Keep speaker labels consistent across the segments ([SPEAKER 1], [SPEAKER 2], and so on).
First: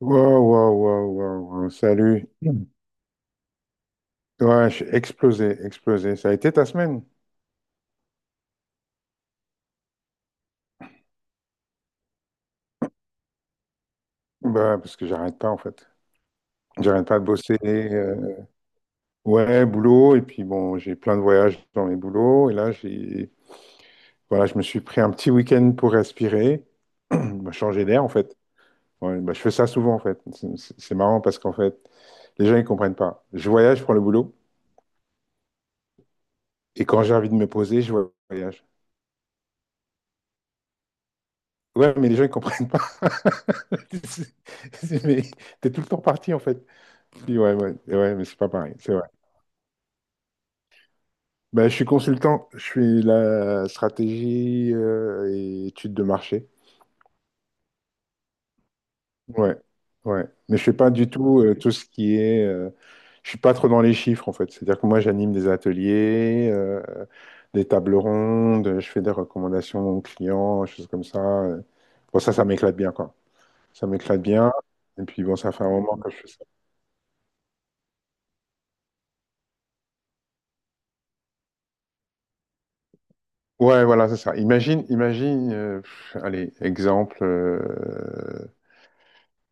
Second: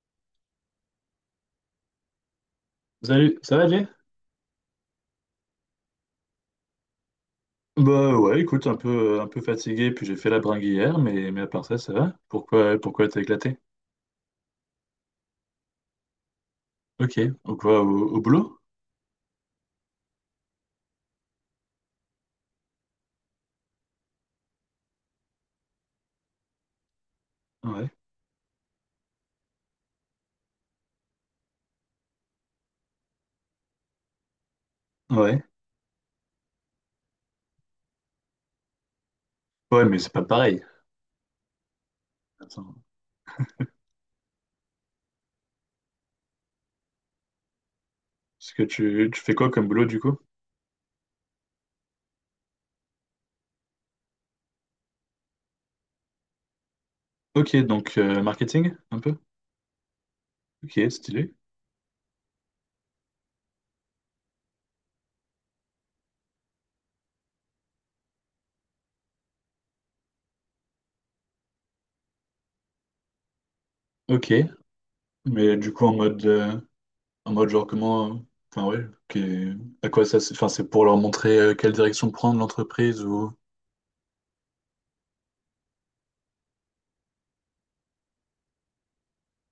[SPEAKER 1] Wow, wow, wow, wow, wow. Salut. Mm.
[SPEAKER 2] Salut, ça va, Jay?
[SPEAKER 1] Ouais, je suis explosé, explosé. Ça a été ta semaine?
[SPEAKER 2] Bah ouais, écoute, un peu fatigué, puis j'ai fait la bringue hier, mais à part ça, ça va? Pourquoi t'as éclaté?
[SPEAKER 1] Bah, parce que j'arrête pas, en fait. J'arrête
[SPEAKER 2] Ok,
[SPEAKER 1] pas de
[SPEAKER 2] ou
[SPEAKER 1] bosser.
[SPEAKER 2] quoi, au,
[SPEAKER 1] euh,
[SPEAKER 2] au boulot?
[SPEAKER 1] ouais, boulot. Et puis, bon, j'ai plein de voyages dans mes boulots. Et là, j'ai, voilà, je me suis pris un petit week-end pour respirer, bah, changer
[SPEAKER 2] Ouais,
[SPEAKER 1] d'air, en fait. Ouais, bah, je fais ça souvent, en fait. C'est marrant parce qu'en fait, les gens, ils comprennent pas. Je voyage pour le boulot.
[SPEAKER 2] ouais.
[SPEAKER 1] Et quand j'ai envie de me poser, je voyage.
[SPEAKER 2] Ouais, mais c'est pas pareil.
[SPEAKER 1] Ouais, mais les gens, ils comprennent pas.
[SPEAKER 2] Attends,
[SPEAKER 1] C'est- Mais t'es tout le temps parti, en fait. Je dis, ouais, ouais, ouais, mais c'est pas
[SPEAKER 2] parce que
[SPEAKER 1] pareil, c'est vrai.
[SPEAKER 2] tu fais quoi comme boulot du coup?
[SPEAKER 1] Ben, je suis consultant, je suis la stratégie et études de marché.
[SPEAKER 2] Ok, donc marketing, un peu?
[SPEAKER 1] Ouais, ouais. Mais je fais
[SPEAKER 2] Ok,
[SPEAKER 1] pas du
[SPEAKER 2] stylé.
[SPEAKER 1] tout tout ce qui est. Je suis pas trop dans les chiffres, en fait. C'est-à-dire que moi, j'anime des ateliers, des tables rondes, je fais des recommandations aux clients, choses comme ça. Bon, ça m'éclate bien, quoi. Ça m'éclate
[SPEAKER 2] Ok,
[SPEAKER 1] bien. Et puis, bon, ça
[SPEAKER 2] mais
[SPEAKER 1] fait un
[SPEAKER 2] du coup en
[SPEAKER 1] moment que je
[SPEAKER 2] mode,
[SPEAKER 1] fais ça.
[SPEAKER 2] euh, en mode genre comment. Enfin ouais, ok. À quoi ça. Enfin, c'est pour leur montrer quelle direction prendre l'entreprise ou.
[SPEAKER 1] Ouais, voilà, c'est ça. Imagine, imagine, pff, allez, exemple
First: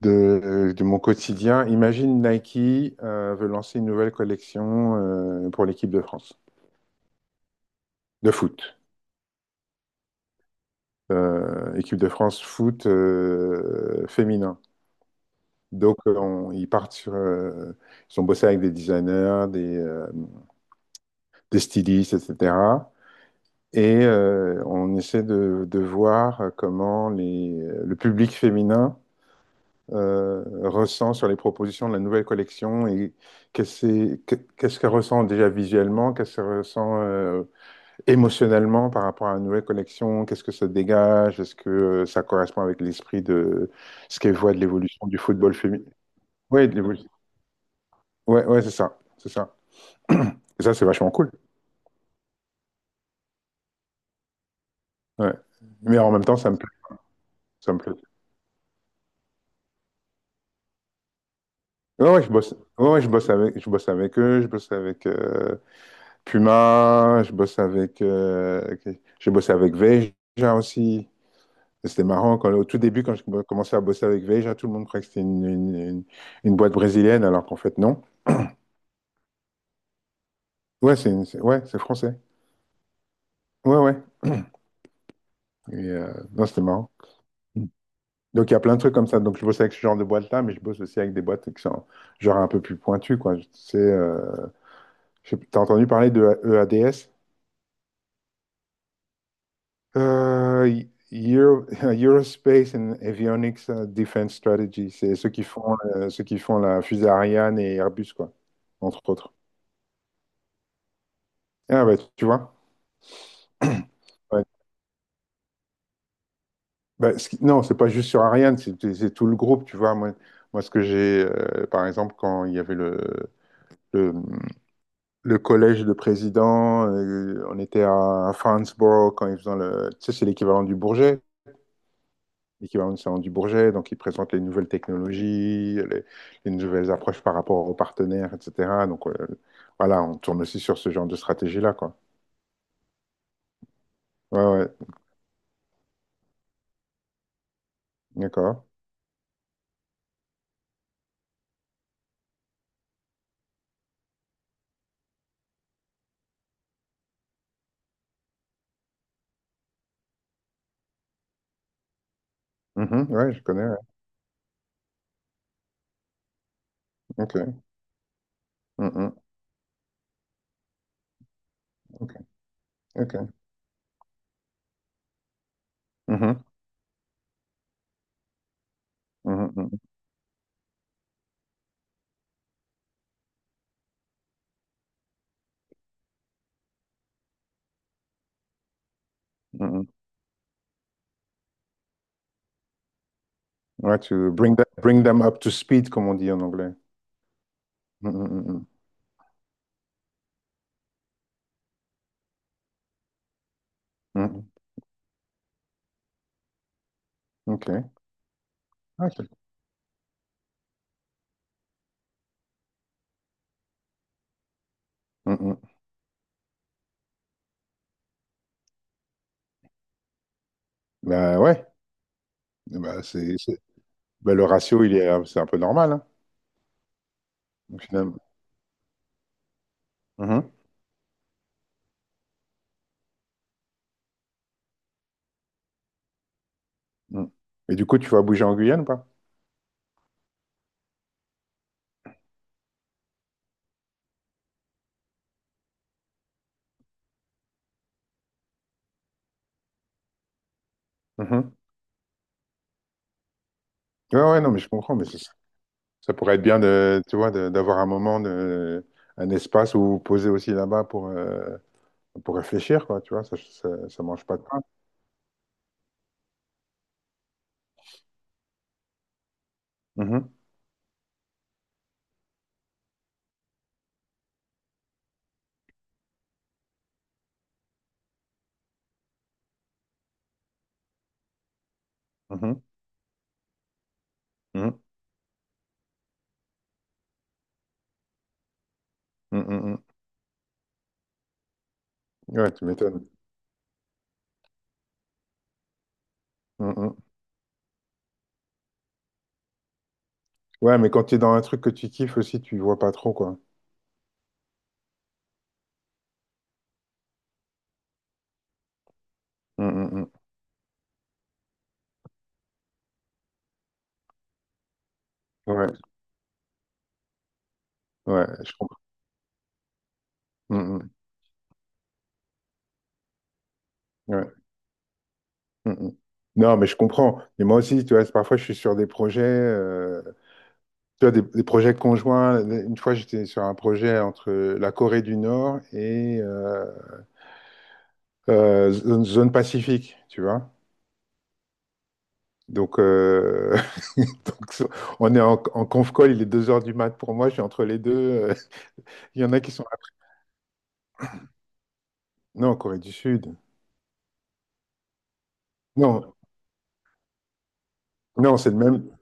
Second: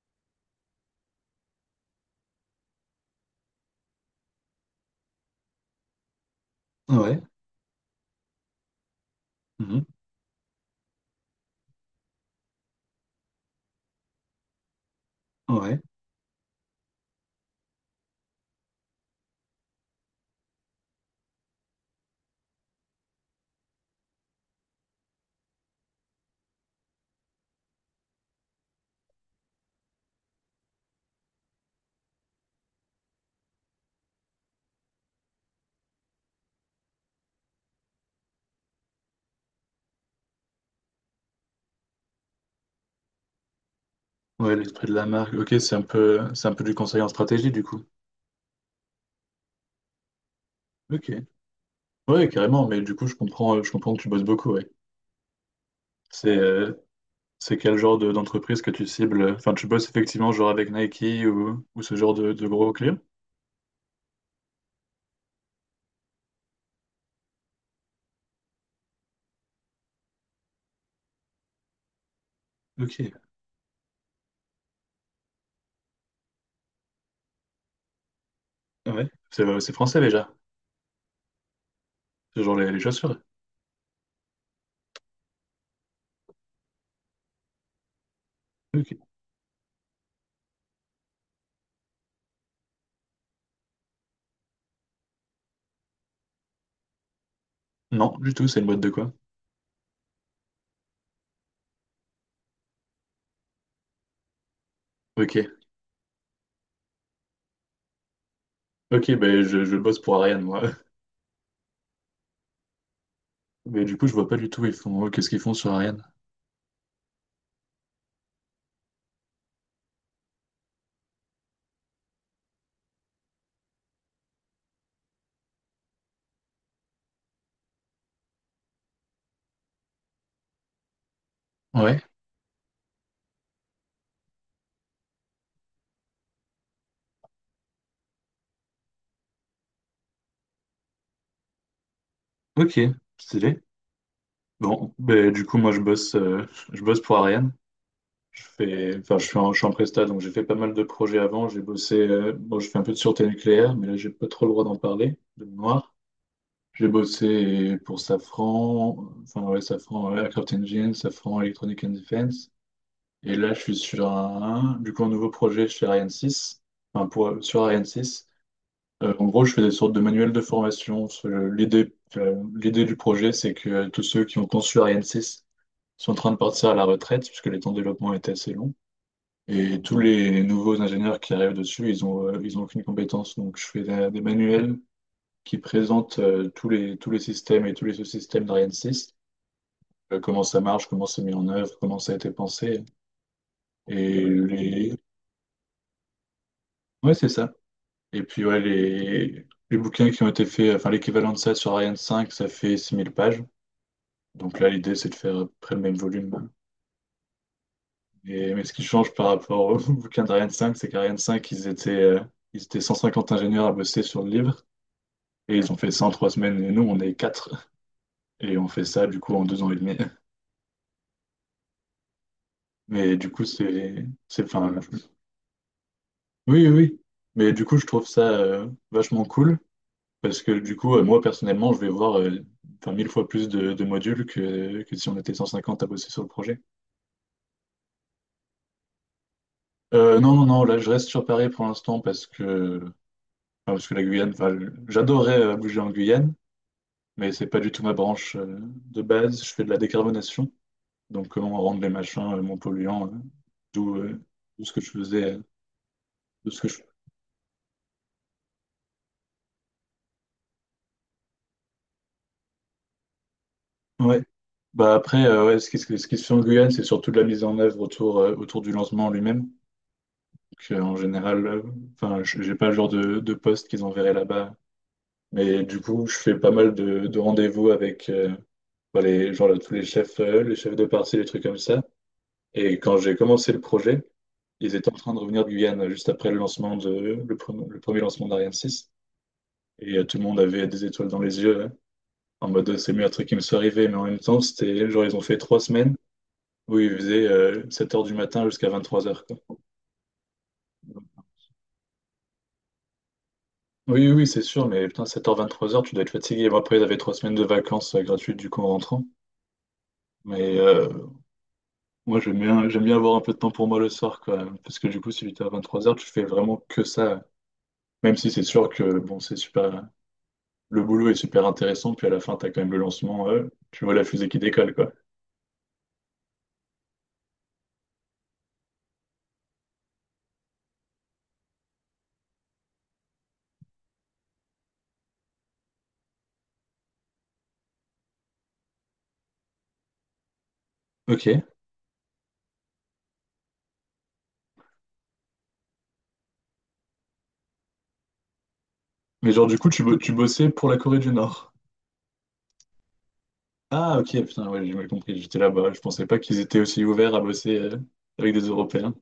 [SPEAKER 1] de mon quotidien. Imagine Nike veut lancer une nouvelle collection pour l'équipe de France
[SPEAKER 2] Ouais,
[SPEAKER 1] de foot.
[SPEAKER 2] mhm,
[SPEAKER 1] Équipe de France foot féminin.
[SPEAKER 2] ouais.
[SPEAKER 1] Donc, ils partent sur, ils ont bossé avec des designers, des stylistes, etc. Et on essaie de voir comment le public féminin euh, ressent sur les propositions de la nouvelle collection et qu'est-ce qu'est-ce qu'elle ressent déjà visuellement, qu'est-ce qu'elle ressent émotionnellement par rapport à la nouvelle collection, qu'est-ce que ça dégage, est-ce que ça correspond avec l'esprit de ce qu'elle voit
[SPEAKER 2] Ouais,
[SPEAKER 1] de
[SPEAKER 2] l'esprit de la
[SPEAKER 1] l'évolution du
[SPEAKER 2] marque. Ok,
[SPEAKER 1] football
[SPEAKER 2] c'est un
[SPEAKER 1] féminin.
[SPEAKER 2] peu, c'est un peu
[SPEAKER 1] Oui,
[SPEAKER 2] du
[SPEAKER 1] de
[SPEAKER 2] conseil en
[SPEAKER 1] l'évolution.
[SPEAKER 2] stratégie, du coup.
[SPEAKER 1] Ouais, ouais, c'est ça, c'est ça. Et ça, c'est
[SPEAKER 2] Ok.
[SPEAKER 1] vachement cool.
[SPEAKER 2] Ouais, carrément, mais du coup, je comprends que tu bosses beaucoup, ouais.
[SPEAKER 1] Ouais. Mais en même
[SPEAKER 2] C'est
[SPEAKER 1] temps, ça me plaît,
[SPEAKER 2] euh, c'est
[SPEAKER 1] ça
[SPEAKER 2] quel
[SPEAKER 1] me plaît.
[SPEAKER 2] genre d'entreprise que tu cibles? Enfin, tu bosses effectivement genre avec Nike ou ce
[SPEAKER 1] Ouais,
[SPEAKER 2] genre
[SPEAKER 1] ouais, je
[SPEAKER 2] de
[SPEAKER 1] bosse,
[SPEAKER 2] gros
[SPEAKER 1] ouais,
[SPEAKER 2] clients?
[SPEAKER 1] ouais, je bosse avec eux, je bosse avec, Puma, je bosse avec, ok, j'ai bossé avec Veja aussi. Et c'était marrant, quand, au tout
[SPEAKER 2] Ok.
[SPEAKER 1] début, quand j'ai commencé à bosser avec Veja, tout le monde croyait que c'était une boîte brésilienne, alors qu'en fait, non.
[SPEAKER 2] Ah ouais. C'est français déjà.
[SPEAKER 1] Ouais, c'est ouais, c'est français.
[SPEAKER 2] C'est genre les chaussures.
[SPEAKER 1] Ouais, ouais. Et, non, c'était marrant. Donc, il y a plein de
[SPEAKER 2] Ok.
[SPEAKER 1] trucs comme ça. Donc, je bosse avec ce genre de boîte-là, mais je bosse aussi avec des boîtes qui sont genre un peu plus pointues, quoi. Tu sais, t'as entendu parler de EADS?
[SPEAKER 2] Non, du tout, c'est une boîte de quoi?
[SPEAKER 1] Euh, Euro- Eurospace and Avionics Defense Strategy, c'est
[SPEAKER 2] Ok.
[SPEAKER 1] ceux qui font la fusée Ariane et Airbus, quoi, entre
[SPEAKER 2] Ok,
[SPEAKER 1] autres.
[SPEAKER 2] ben je bosse pour Ariane, moi.
[SPEAKER 1] Ah bah, tu vois.
[SPEAKER 2] Mais du coup, je vois pas
[SPEAKER 1] Ouais.
[SPEAKER 2] du tout, qu'est-ce qu'ils font sur Ariane?
[SPEAKER 1] Bah, non, c'est pas juste sur Ariane, c'est tout le groupe, tu vois. Moi, ce que j'ai, par exemple, quand il y avait le, le collège de président, on était à Franceborough quand ils faisaient le. Tu sais, c'est l'équivalent du Bourget,
[SPEAKER 2] Ouais,
[SPEAKER 1] l'équivalent du Salon du Bourget, donc ils présentent les nouvelles technologies, les nouvelles approches par rapport aux partenaires, etc. Donc voilà, on tourne aussi sur ce genre de stratégie-là, quoi.
[SPEAKER 2] ok, stylé.
[SPEAKER 1] Ouais, ouais,
[SPEAKER 2] Bon, ben du coup, moi, je bosse pour Ariane. Je
[SPEAKER 1] d'accord.
[SPEAKER 2] fais, enfin, je suis en presta, donc j'ai fait pas mal de projets avant. Bon, je fais un peu de sûreté nucléaire, mais là, j'ai pas trop le droit d'en parler, de mémoire. J'ai bossé pour Safran, enfin, ouais, Safran Aircraft Engine, Safran Electronic and Defense.
[SPEAKER 1] Mhm, ouais,
[SPEAKER 2] Et
[SPEAKER 1] je
[SPEAKER 2] là, je
[SPEAKER 1] connais.
[SPEAKER 2] suis
[SPEAKER 1] Ouais.
[SPEAKER 2] sur du coup, un nouveau projet chez Ariane 6. Enfin, pour,
[SPEAKER 1] Ok.
[SPEAKER 2] sur Ariane 6.
[SPEAKER 1] Mhm,
[SPEAKER 2] En gros, je fais des sortes de manuels de formation. L'idée,
[SPEAKER 1] ok.
[SPEAKER 2] euh, l'idée du
[SPEAKER 1] Ok.
[SPEAKER 2] projet, c'est que tous ceux qui ont conçu Ariane 6 sont en train de
[SPEAKER 1] Mhm,
[SPEAKER 2] partir à la retraite, puisque les temps de développement étaient assez longs.
[SPEAKER 1] mhm,
[SPEAKER 2] Et tous les nouveaux ingénieurs qui arrivent dessus, ils ont aucune compétence. Donc, je fais des manuels qui présentent tous les systèmes et tous les sous-systèmes d'Ariane 6,
[SPEAKER 1] mhm, mhm.
[SPEAKER 2] comment ça marche, comment c'est mis en œuvre, comment ça a été pensé.
[SPEAKER 1] Ouais,
[SPEAKER 2] Et
[SPEAKER 1] to
[SPEAKER 2] les,
[SPEAKER 1] bring them up to speed, comme on dit en anglais.
[SPEAKER 2] Ouais, c'est ça.
[SPEAKER 1] Mhm,
[SPEAKER 2] Et puis,
[SPEAKER 1] mhm,
[SPEAKER 2] ouais,
[SPEAKER 1] mhm.
[SPEAKER 2] les bouquins qui ont été faits, enfin, l'équivalent de ça sur Ariane 5, ça fait 6000 pages.
[SPEAKER 1] Mhm,
[SPEAKER 2] Donc là, l'idée, c'est de faire à peu près le même volume.
[SPEAKER 1] ok.
[SPEAKER 2] Mais ce qui
[SPEAKER 1] Ah,
[SPEAKER 2] change par rapport au bouquin d'Ariane 5, c'est qu'Ariane 5 ils étaient 150 ingénieurs à bosser sur le livre. Et
[SPEAKER 1] Mhm.
[SPEAKER 2] ils ont fait ça en 3 semaines. Et nous, on est quatre. Et on fait ça, du coup, en 2 ans et demi.
[SPEAKER 1] Bah ouais. Bah,
[SPEAKER 2] Mais du coup, c'est...
[SPEAKER 1] bah,
[SPEAKER 2] c'est,
[SPEAKER 1] le
[SPEAKER 2] enfin,
[SPEAKER 1] ratio, il est, c'est un peu normal, hein,
[SPEAKER 2] oui, oui. Oui. Mais du coup,
[SPEAKER 1] au
[SPEAKER 2] je trouve
[SPEAKER 1] final.
[SPEAKER 2] ça vachement cool. Parce
[SPEAKER 1] Mhm,
[SPEAKER 2] que du coup, moi personnellement, je vais voir enfin, 1000 fois plus de modules que si on était 150 à bosser sur le projet.
[SPEAKER 1] mhm. Et du coup, tu vas bouger en Guyane, pas.
[SPEAKER 2] Non, non, non, là je reste sur Paris pour l'instant parce que, enfin, parce que la Guyane, enfin, j'adorerais bouger en Guyane, mais c'est pas du tout ma branche de base. Je fais de la décarbonation, donc comment
[SPEAKER 1] Mhm.
[SPEAKER 2] rendre les machins moins polluants, d'où euh,
[SPEAKER 1] Ouais, ouais, non, mais
[SPEAKER 2] d'où
[SPEAKER 1] je
[SPEAKER 2] ce que je
[SPEAKER 1] comprends, mais
[SPEAKER 2] faisais,
[SPEAKER 1] ça pourrait être
[SPEAKER 2] de
[SPEAKER 1] bien
[SPEAKER 2] ce que je...
[SPEAKER 1] de, tu vois, d'avoir un moment de, un espace où vous posez aussi là-bas pour réfléchir, quoi, tu vois, ça
[SPEAKER 2] Ouais.
[SPEAKER 1] mange pas de pain.
[SPEAKER 2] Bah après, ouais, ce qui se fait en Guyane, c'est surtout de la mise en œuvre autour du lancement lui-même.
[SPEAKER 1] Mhm,
[SPEAKER 2] Que, en général, enfin, j'ai pas le genre de poste qu'ils enverraient là-bas. Mais du coup, je fais pas mal de rendez-vous avec bah, les, genre, là, tous les chefs de parti, les trucs comme ça.
[SPEAKER 1] mhm,
[SPEAKER 2] Et quand j'ai commencé le projet, ils
[SPEAKER 1] mhm,
[SPEAKER 2] étaient en train de revenir de Guyane juste après le lancement le premier lancement d'Ariane 6.
[SPEAKER 1] mhm, mhm.
[SPEAKER 2] Et tout le monde avait des étoiles dans les yeux, hein, en
[SPEAKER 1] Ouais, tu
[SPEAKER 2] mode c'est le
[SPEAKER 1] m'étonnes.
[SPEAKER 2] meilleur truc qui me soit arrivé. Mais en même temps, c'était genre ils ont fait 3 semaines où ils
[SPEAKER 1] Mhm.
[SPEAKER 2] faisaient 7h du matin jusqu'à 23h, quoi.
[SPEAKER 1] Ouais, mais quand tu es dans un truc que tu kiffes aussi, tu vois pas trop, quoi.
[SPEAKER 2] Oui, oui, oui, c'est sûr, mais putain, sept heures vingt-trois heures tu dois être fatigué. Bon, après, j'avais 3 semaines de vacances gratuites du coup en rentrant.
[SPEAKER 1] Mhm, mhm.
[SPEAKER 2] Mais moi, j'aime bien avoir un peu de temps pour moi le soir, quoi. Parce que du coup, si 8h
[SPEAKER 1] Ouais,
[SPEAKER 2] vingt-trois heures tu fais vraiment que ça. Même
[SPEAKER 1] ouais,
[SPEAKER 2] si c'est
[SPEAKER 1] je
[SPEAKER 2] sûr
[SPEAKER 1] comprends.
[SPEAKER 2] que bon, c'est super. Le
[SPEAKER 1] Mhm,
[SPEAKER 2] boulot est super intéressant, puis à la fin, t'as quand même le lancement, tu vois la fusée
[SPEAKER 1] ouais,
[SPEAKER 2] qui décolle, quoi.
[SPEAKER 1] mhm. Non, mais je comprends. Mais moi aussi, tu vois, parfois je suis sur des projets. Tu vois, des projets conjoints. Une fois, j'étais sur un projet entre la Corée du Nord et zone Pacifique, tu vois.
[SPEAKER 2] Ok.
[SPEAKER 1] Donc, donc, so, on est en, en conf call, il est 2 heures du mat pour moi, je suis entre les deux. Il y
[SPEAKER 2] Mais
[SPEAKER 1] en a
[SPEAKER 2] genre,
[SPEAKER 1] qui
[SPEAKER 2] du
[SPEAKER 1] sont...
[SPEAKER 2] coup, tu bossais pour la Corée du Nord.
[SPEAKER 1] Non, Corée du Sud.
[SPEAKER 2] Ah, ok, putain, ouais, j'ai mal compris, j'étais là-bas. Je pensais
[SPEAKER 1] Non,
[SPEAKER 2] pas qu'ils étaient aussi ouverts à bosser avec
[SPEAKER 1] non,
[SPEAKER 2] des
[SPEAKER 1] c'est le même,
[SPEAKER 2] Européens.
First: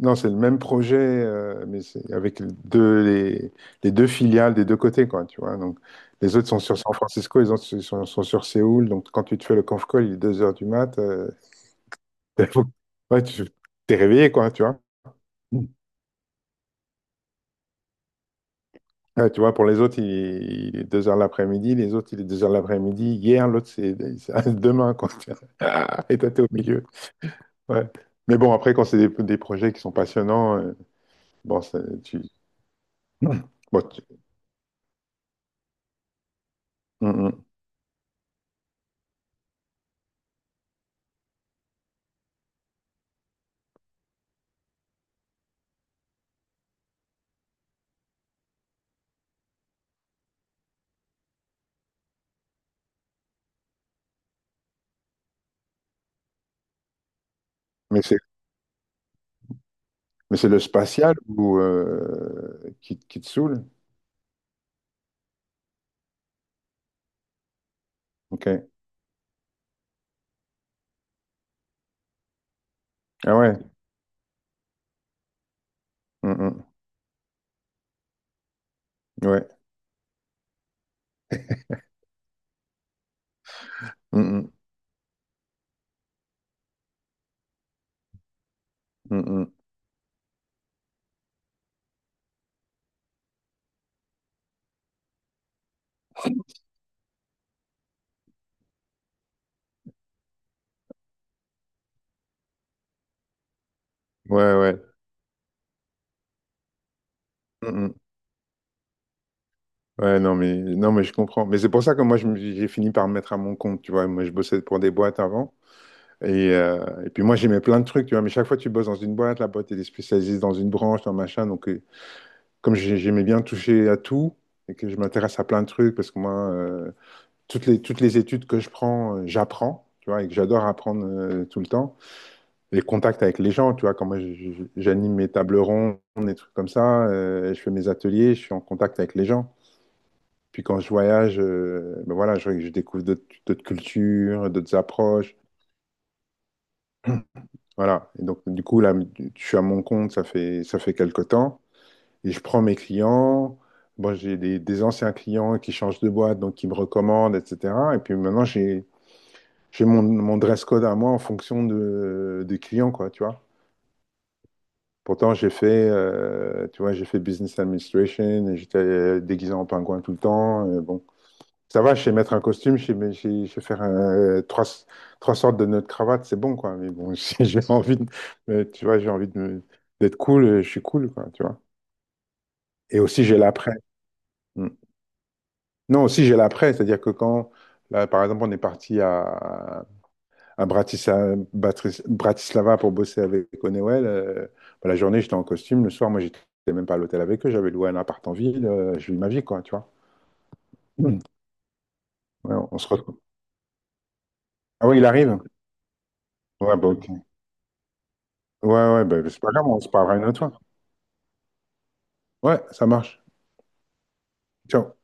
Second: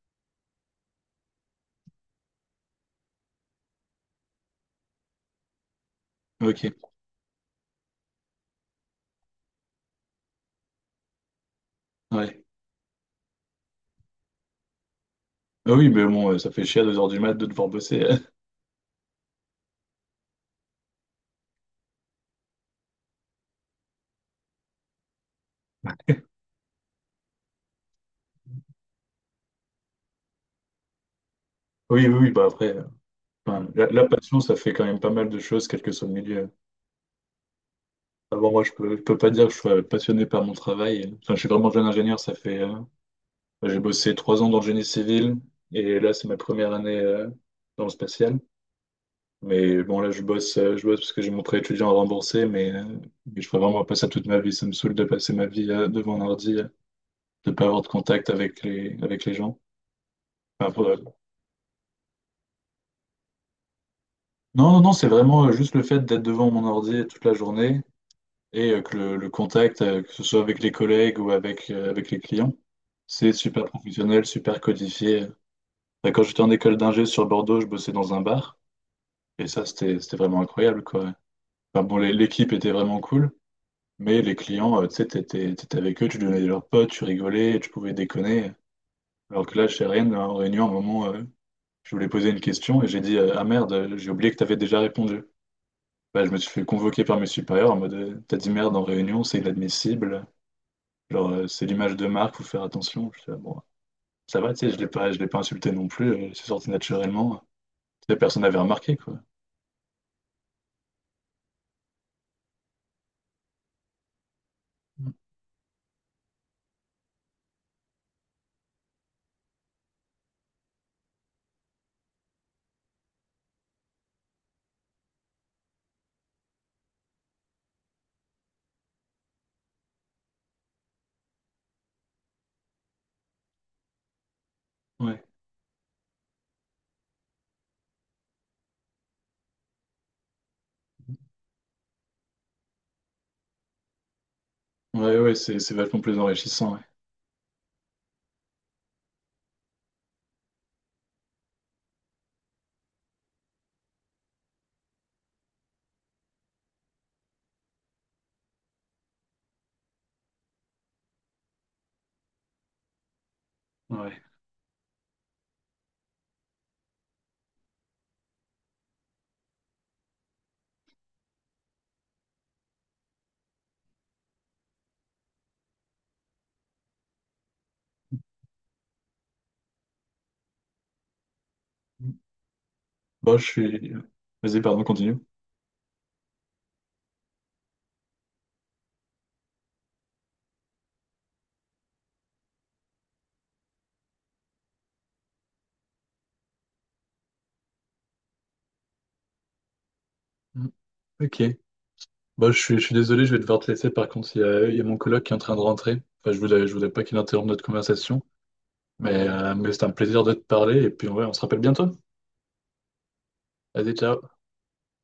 [SPEAKER 1] non, c'est le même projet, mais c'est avec les deux, les deux filiales des deux côtés, quoi, tu vois. Donc, les autres sont
[SPEAKER 2] Ok,
[SPEAKER 1] sur San Francisco, les autres sont sur Séoul. Donc, quand tu te fais le conf call, il est 2 heures du mat.
[SPEAKER 2] ouais.
[SPEAKER 1] T'es- Ouais, tu t'es réveillé, quoi, tu vois. Mm.
[SPEAKER 2] Ah oui, mais bon, ça fait chier à 2h du mat de devoir bosser.
[SPEAKER 1] Ouais, tu vois, pour les autres, il est 2 heures l'après-midi, les autres, il est 2 heures l'après-midi, hier, l'autre, c'est demain, quoi. Tu vois. Ah, et toi, t'es au milieu. Ouais. Mais bon, après, quand c'est des projets qui sont passionnants, bon,
[SPEAKER 2] Oui, oui, oui, bah après,
[SPEAKER 1] Mm.
[SPEAKER 2] enfin,
[SPEAKER 1] bon,
[SPEAKER 2] la
[SPEAKER 1] tu-
[SPEAKER 2] passion, ça fait quand même pas mal de choses, quel que soit le milieu.
[SPEAKER 1] Mm, mm.
[SPEAKER 2] Avant, moi, je peux pas dire que je sois passionné par mon travail. Enfin, je suis vraiment jeune ingénieur, j'ai bossé 3 ans dans le génie civil, et là, c'est ma première année, dans le spatial. Mais bon, là, je bosse parce que j'ai mon prêt étudiant à rembourser, mais je ferai vraiment pas ça toute ma vie. Ça me saoule de passer ma vie, devant un ordi, de pas avoir de
[SPEAKER 1] Mais
[SPEAKER 2] contact avec avec les gens.
[SPEAKER 1] c'est le
[SPEAKER 2] Enfin,
[SPEAKER 1] spatial ou, qui te saoule?
[SPEAKER 2] non, non, non, c'est vraiment juste le fait d'être devant mon ordi toute la journée
[SPEAKER 1] Ok.
[SPEAKER 2] et que le contact, que ce soit avec les collègues ou avec les clients, c'est
[SPEAKER 1] Ah ouais.
[SPEAKER 2] super professionnel, super codifié. Bah, quand j'étais en
[SPEAKER 1] Mm,
[SPEAKER 2] école d'ingé sur Bordeaux, je bossais dans un bar
[SPEAKER 1] mm.
[SPEAKER 2] et
[SPEAKER 1] Ouais.
[SPEAKER 2] ça, c'était vraiment incroyable, quoi. Enfin, bon, l'équipe était vraiment cool,
[SPEAKER 1] Mm,
[SPEAKER 2] mais les
[SPEAKER 1] mm.
[SPEAKER 2] clients, tu sais, t'étais avec eux, tu devenais leurs potes, tu rigolais, tu pouvais déconner.
[SPEAKER 1] Mm,
[SPEAKER 2] Alors
[SPEAKER 1] mm.
[SPEAKER 2] que là, chez Rennes, en réunion, à un moment, je voulais poser une question et j'ai dit, ah merde, j'ai oublié que t'avais déjà répondu. Bah, je me suis fait convoquer par mes supérieurs en mode t'as dit merde en réunion, c'est inadmissible, genre c'est l'image de marque, faut faire attention. Je fais, ah bon, ça va,
[SPEAKER 1] Ouais,
[SPEAKER 2] tu sais,
[SPEAKER 1] ouais.
[SPEAKER 2] je l'ai pas insulté non plus, c'est sorti naturellement.
[SPEAKER 1] Mm, mm.
[SPEAKER 2] Tu sais, personne n'avait remarqué quoi.
[SPEAKER 1] Ouais, non, mais, non, mais je comprends. Mais c'est pour ça que moi, j'ai fini par me mettre à mon compte, tu vois. Moi, je bossais pour des boîtes avant. Et puis moi, j'aimais plein de trucs, tu vois. Mais chaque fois que tu bosses dans une boîte, la boîte, elle est spécialisée dans une branche, dans machin. Donc, comme j'aimais bien toucher à tout et que je m'intéresse à plein de trucs, parce que moi, toutes les études que je prends, j'apprends, tu vois, et que j'adore apprendre tout le temps. Les contacts avec les gens, tu vois, quand moi, j'anime
[SPEAKER 2] Ouais,
[SPEAKER 1] mes tables rondes, des trucs comme ça, je fais mes ateliers, je suis en contact avec les gens. Puis quand je voyage, ben voilà, je découvre d'autres cultures, d'autres
[SPEAKER 2] ouais, ouais,
[SPEAKER 1] approches.
[SPEAKER 2] c'est vachement plus enrichissant. Ouais.
[SPEAKER 1] Voilà. Et donc, du coup, là, je suis à mon compte, ça fait quelque temps. Et je prends mes clients. Bon, j'ai des anciens clients qui changent de boîte, donc qui me recommandent, etc. Et puis maintenant, j'ai mon dress code à moi en fonction des clients, quoi, tu vois.
[SPEAKER 2] Ouais.
[SPEAKER 1] Pourtant, j'ai fait, tu vois, j'ai fait business administration et j'étais déguisé en pingouin tout le temps. Bon, ça va, je sais mettre un costume, je sais, mais je sais faire trois sortes de nœuds de cravate, c'est bon, quoi. Mais bon, si j'ai envie de, mais tu vois, j'ai envie d'être cool, je suis cool, quoi, tu vois.
[SPEAKER 2] Mm.
[SPEAKER 1] Et aussi,
[SPEAKER 2] Bon,
[SPEAKER 1] j'ai
[SPEAKER 2] je
[SPEAKER 1] l'après.
[SPEAKER 2] suis. Vas-y,
[SPEAKER 1] Mm.
[SPEAKER 2] pardon, continue.
[SPEAKER 1] Non, aussi, j'ai l'après, c'est-à-dire que quand, là, par exemple, on est parti à Bratislava pour bosser avec Honeywell, bah, la journée, j'étais en costume, le soir, moi, j'étais même pas à l'hôtel avec eux, j'avais loué un appart en ville, je vis ma vie, quoi, tu vois.
[SPEAKER 2] Mm.
[SPEAKER 1] Mm.
[SPEAKER 2] Ok. Bon,
[SPEAKER 1] Ouais,
[SPEAKER 2] je
[SPEAKER 1] on
[SPEAKER 2] suis, je
[SPEAKER 1] se
[SPEAKER 2] suis
[SPEAKER 1] retrouve.
[SPEAKER 2] désolé, je vais devoir te laisser. Par contre, il y a
[SPEAKER 1] Ah
[SPEAKER 2] mon
[SPEAKER 1] oui, il
[SPEAKER 2] coloc qui est
[SPEAKER 1] arrive?
[SPEAKER 2] en train de rentrer. Enfin, je voulais, je
[SPEAKER 1] Ouais, bah,
[SPEAKER 2] voulais pas
[SPEAKER 1] ok.
[SPEAKER 2] qu'il interrompe notre conversation,
[SPEAKER 1] Ouais, ouais, bah,
[SPEAKER 2] mais,
[SPEAKER 1] c'est pas
[SPEAKER 2] euh,
[SPEAKER 1] grave,
[SPEAKER 2] mais
[SPEAKER 1] on
[SPEAKER 2] c'était
[SPEAKER 1] se
[SPEAKER 2] un
[SPEAKER 1] parlera
[SPEAKER 2] plaisir
[SPEAKER 1] une
[SPEAKER 2] de
[SPEAKER 1] autre
[SPEAKER 2] te
[SPEAKER 1] fois.
[SPEAKER 2] parler. Et puis, ouais, on se rappelle bientôt.
[SPEAKER 1] Ouais, ça marche.
[SPEAKER 2] Vas-y, ciao.
[SPEAKER 1] Ciao.